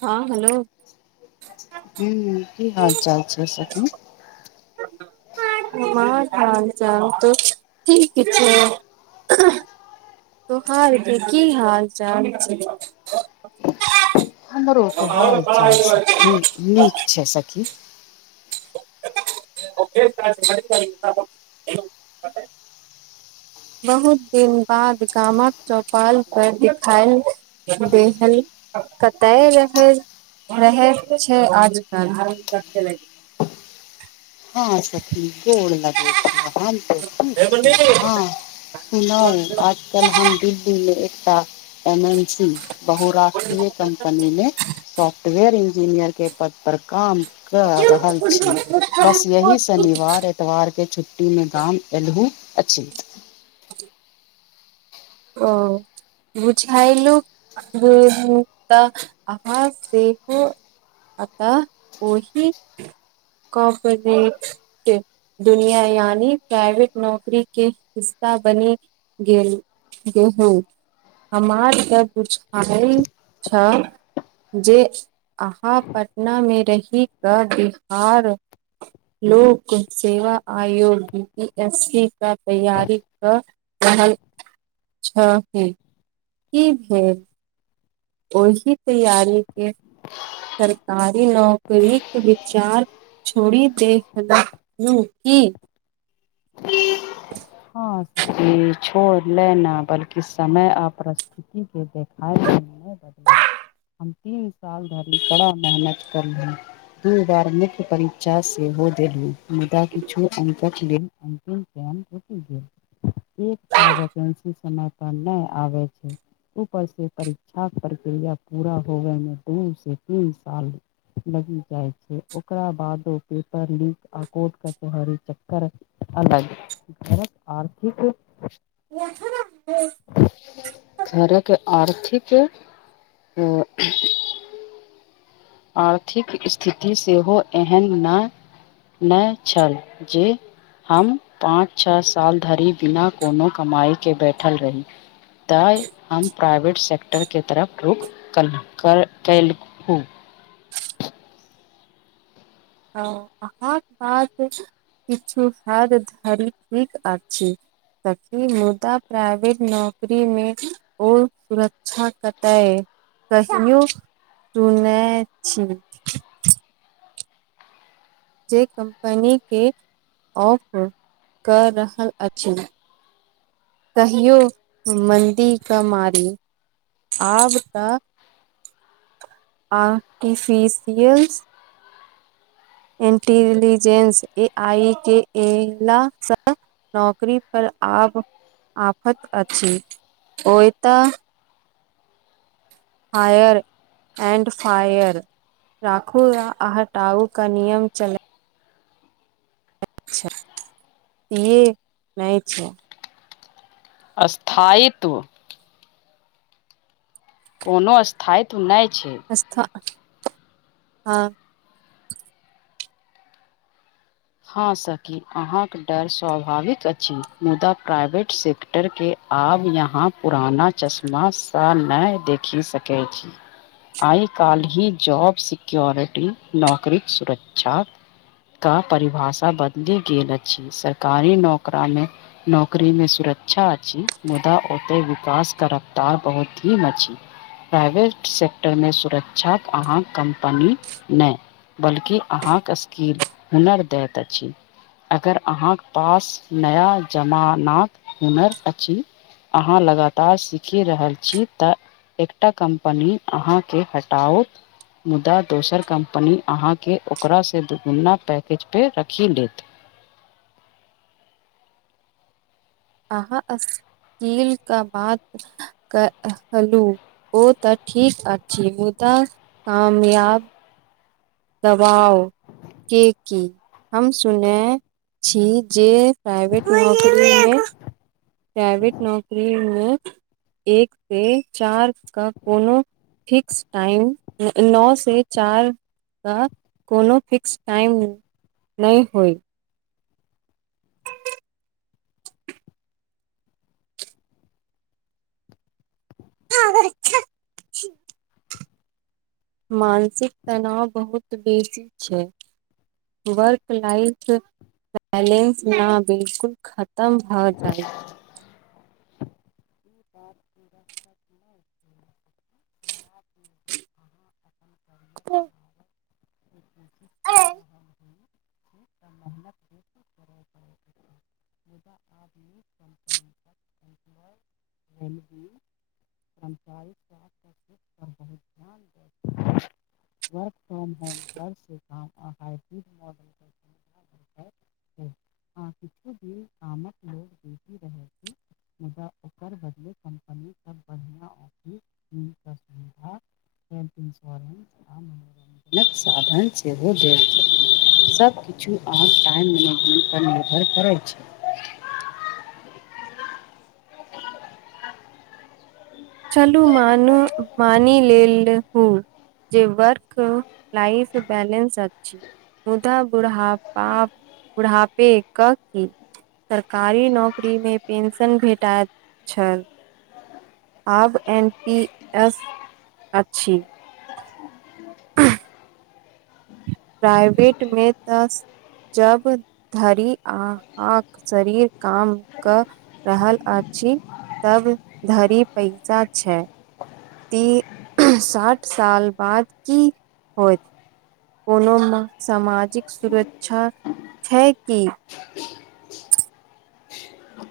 हँ हेलो। ह की हाल चाल छै सखि। [unintelligible] तोहार के कि हाल चाल छै। हमरो त हाल चाल सभ ठीक नीक छै सखी। [unintelligible] बहुत दिन बाद गामक चौपाल पर दिखायल। बेहन कतय रह। रहै छै हँ सखी गोर लगे छै हम त ठीक छी हँ सुना आ। कल हम दिल्लीमे एकटा एन्सी बहु राष्ट्रीय कम्पनीमे। सॉफ्टवेयर इंजीनियर के पद पर काम कर रहल छी। बस यही शनिवार एतवारके छुट्टीमे गाम एलहु अछि। ओ। बुझायल अहाँ सेहो आत ओहि कट दुनिया यानि प्राइवेट नौकरी के हिस्सा बनी गेल। गेहूँ हमार के बुझइ छै जे अहाँ पटनामे रहि कऽ बिहार। लोक सेवा आयोग बी पी एस सी का तैयार कऽ आ अच्छा हँ कि भेल ओहि तैयारी के सरकारी नौकरीक विचार [unintelligible] हँ छोड़ लेना बल्कि समय अप्रत [unintelligible] [inaudible] हम तीन साल धरि कड़ा [unintelligible] तीन बार मुख्य परीक्षा सेहो देलहु मुदा किछु अंकक लेल अन्तिम चयन [unintelligible] एकता वैकेन्सी समय पर नहि आबै छै ऊपर से परीक्षा प्रक्रिया पूरा होबे मे दू से तीन साल लगी जाइ छै ओकरा बाद ओ पेपर लीक आ कोर्ट कचहरी चक्कर अलग घर कऽ आर्थिक [inaudible] [unintelligible] घरके आर्थिक [unintelligible] आर्थिक स्थिति सेहो एहन नहि [inaudible] नहि छल जे हम पाँच छ साल धरि बिना कोनो कमाइ केँ बैठल रही तैं हम प्राइवेट सेक्टरके तरफ रुख कलू [unintelligible] [unintelligible] सकी मुदा प्राइवेट नौकरीमे ओर सुरक्षा कतय कहियो तू नै छी जै कम्पनी केँ ऑफ कऽ रहल अछि तहियो मन्दी कऽ मारी आब तऽ [inaudible] आर्टिफिशियल इंटेलिजेंस ए आई केँ एला स नौकरी पर आब आफत अछि ओय तऽ हायर एंड फायर राखू या आ हटाउ केँ नियम चलय [unintelligible] स्थायित्व कोनो स्थायित्व नहि छै [unintelligible] हँ सकी अहाँक डर स्वाभाविक अछि मुदा प्राइवेट से क्टर केँ आब यहाँ पुराना चश्मा सँ नहि देखि सकैत छी आइ काल्हि जॉब सिक्योरिटी नौकरीक सुरक्षा का परिभाषा बदली गेल अछि सरकारी नौकरा मे नौकरी मे सुरक्षा अछि मुदा ओते विकास कऽ रफ्तार बहुत धीम अछि प्राइवेट सेक्टरमे सुरक्षाक अहाँ कम्पनी नै बल्कि अहाँ केँ स्किल हुनर दैत अछि अगर अहाँ केँ पास नया जमानाक हुनर अछि अहाँ लगातार सीखि रहल छी तऽ एकटा कम्पनी अहाँ केँ हटाउ मुदा दोसर कम्पनी अहाँकेँ ओकरासँ दुगुना पैकेज पर रखि लेत अहाँ अस [inaudible] कील कऽ बात कहलु ओ तऽ ठीक अछि मुदा कामयाब दबाउ [inaudible] की की हम सुन छी जे प्राइवेट नौकरी मे प्राइवेट नौकरी मे एक पे चार कऽ कोनो फिक्स टाइम नौ से चार कऽ कोनो फिक्स टाइम [inaudible] नहि होइ [unintelligible] मानसिक तनाव बहुत बेसी छै वर्क लाइफ बैलेंस नऽ बिल्कुल खतम भऽ जैत [inaudible] [inaudible] [unintelligible] [inaudible] [inaudible] [inaudible] [inaudible] [unintelligible] वर्क फ्राम होम घर से काम आ हाइब्रिड मॉडल सुविधा भेटैत आ छै किछु दिन गामक लोग बीजी रहैत हँ [unintelligible] [unintelligible] [unintelligible] [unintelligible] सब किछु अहाँक टाइम मैनेजमेंट पर निर्भर करै छैय चलू मानू पानी लेल हू जे वर्क लाइफ बालेन्स अछि मुदा बुड़हाबाप बुड़हापे कऽ की सरकारी नौकरीमे पेंशन भेटइत छल आब एन पी एस [inaudible] अछि [unintelligible] प्राइवेटमे तऽ जब धरि आहाँ कऽ शरीर काम कऽ रहल अछि तब धरि पैसा छै ती [unintelligible] साठि साल बाद की होइत कोनोमे सामाजिक सुरक्षा छै कि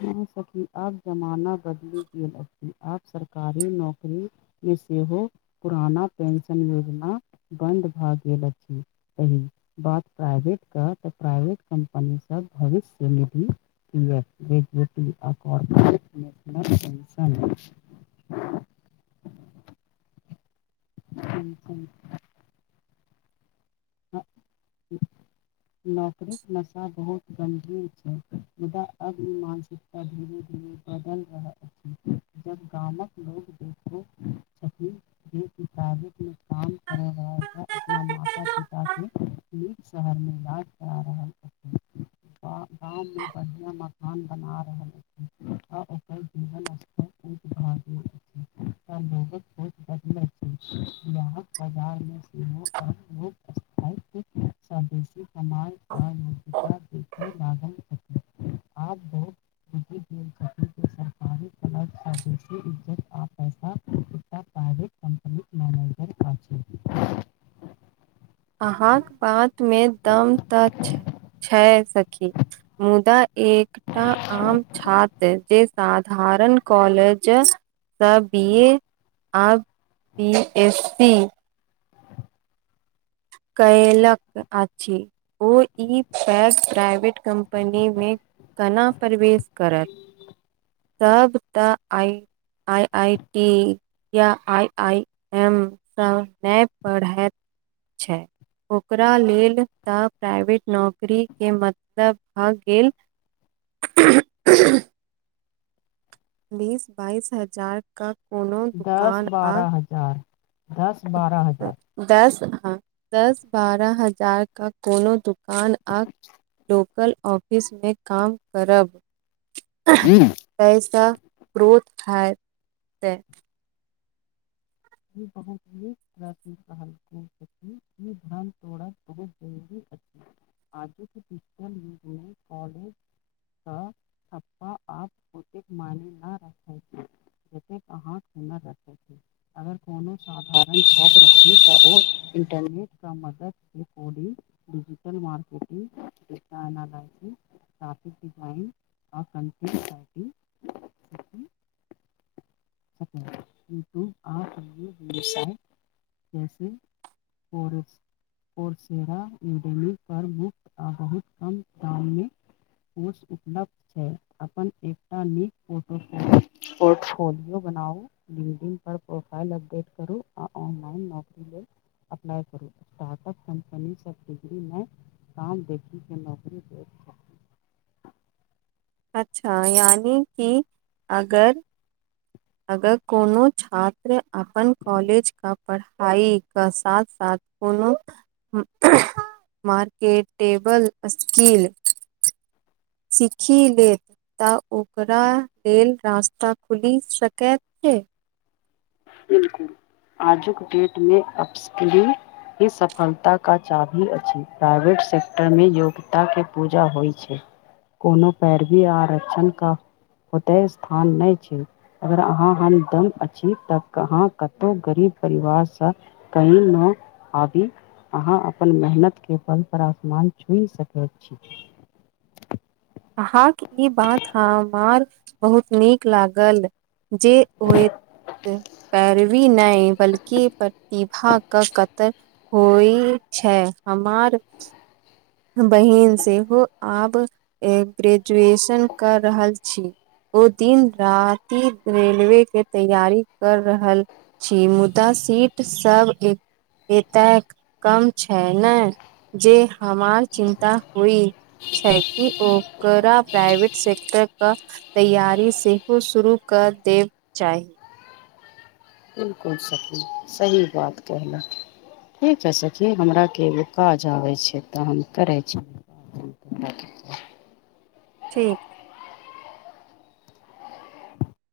नै सखी आब जमाना बदलि गेल अछि आब सरकारी नौकरी मे सेहो पुराना पेंशन योजना बन्द भए गेल अछि। बात प्राइवेटके तऽ प्राइवेट कम्पनीसभ भविष्य निधि [unintelligible] [unintelligible] [unintelligible] नौकरीके नशा बहुत गंभीर छै मुदा अब मानसिक धीरे धीरे बदल रह अछि। जब गामक लोग देखो छथि एक मुताबिक मे काम कर रह अपना माता पिता केँ निक शहर मे इलाज करा रहल छथि। गाँव में बढ़िया मकान बना रहले है। [unintelligible] गेल अछि तऽ लोगक सोच बदलैत छै बिहारक बाजार मे सेहो आब [unintelligible] लोक स्थायित्व [unintelligible] देखय लागल छथि आब बहुत बुझि गेल छथि जे सरकारी क्लब सँ इज्जत आ पैसा प्राइवेट कम्पनीक मैनेजर अछि अहाँक बातमे दम तऽ [inaudible] छै। सखी मुदा एक टा आम छात्र जे साधारण कॉलेज सऽ बी ए आ बी एस सी कयलक अछि। ओ ई पैस प्राइवेट कम्पनीमे केना प्रवेश करत [unintelligible] तब तऽ आइ। आइ आइ टी या आई आई एम सँ नहि पढ़ैत छै। ओकरा लेल तऽ प्राइवेट नौकरी केँ मतलब भऽ गेल। [inaudible] बीस बाइस हजार कऽ कोनो दस दुकान आ [unintelligible] दस बारह हजार दस [unintelligible] दस बारह हजार कऽ कोनो दुकान आ लोकल ऑफिसमे काम करब। [inaudible] [unintelligible] पैसा ग्रोथ है [inaudible] तै [unintelligible] [unintelligible] तोड़ा बहुत जरूरत अछि आगे कऽ [unintelligible] कॉलेज [unintelligible] एक मानी हारा रखै छै अगर कोनो साधारण छात्र [unintelligible] रखी तऽ ओ इंटरनेट क मदद according data analysis graphic design आ कंटेंट राइटिंग सीखि सकैत यूट्यूब आ [unintelligible] जैसे [unintelligible] [unintelligible] मुफ्त आ बहुत कम दाममे कोर्स उपलब्ध छै। अपन एकटा नीक पोटोल [unintelligible] पोर्टफोलियो बनाउ बीडिंग पर प्रोफाइल अपडेट करू आ ऑनलाइन। अपना करू। सब कम्पनी सब डिग्री नै काम केँ देखे नौकरी देते अच्छा यानी कि अगर अगर कोनो छात्र अपन कॉलेज का पढ़ाइ कऽ साथ साथ कोनो [unintelligible] मार्केटेबल स्किल सीखी लेत कऽ ओकरा लेल रास्ता खुलि सकैत छै बिल्कूल आजुक अप्सक ई सफलता का चाभी अछि प्राइवेट सेक्टरमे योग्यताके पूजा होइत छै। कोनो पैरवी आरक्षण कऽ ओते स्थान नहि छै अगर अहाँ हमदम अछि तऽ। कहाँ कतहु गरीब परिवारसँ कही मे आबी अहाँ अपन मेहनतके फल पर आसमान छूनि सकैत छी। अहाँकेँ ई बात हमर बहुत नीक लागल जे होए। पैरवी नहि बल्कि प्रतिभा कऽ कतर होइ छै हमर। बहिन सेहो आब ग्रेजुएशन कऽ रहल छी। ओ दिन राति रेलवे के तैयारी कर रहल। छी मुदा सीट सभ एक एतय कम छै ने जे हमार चिन्ता हई। छै कि ओकरा प्राइवेट सेक्टर कऽ। तैयारी सेहो शुरू कऽ देब चाही। बिलकुल सकी सही बात कहनाहु। ठीक छै सखी हमराके एगो काज आबै छै तऽ हम करै छी। ठीक।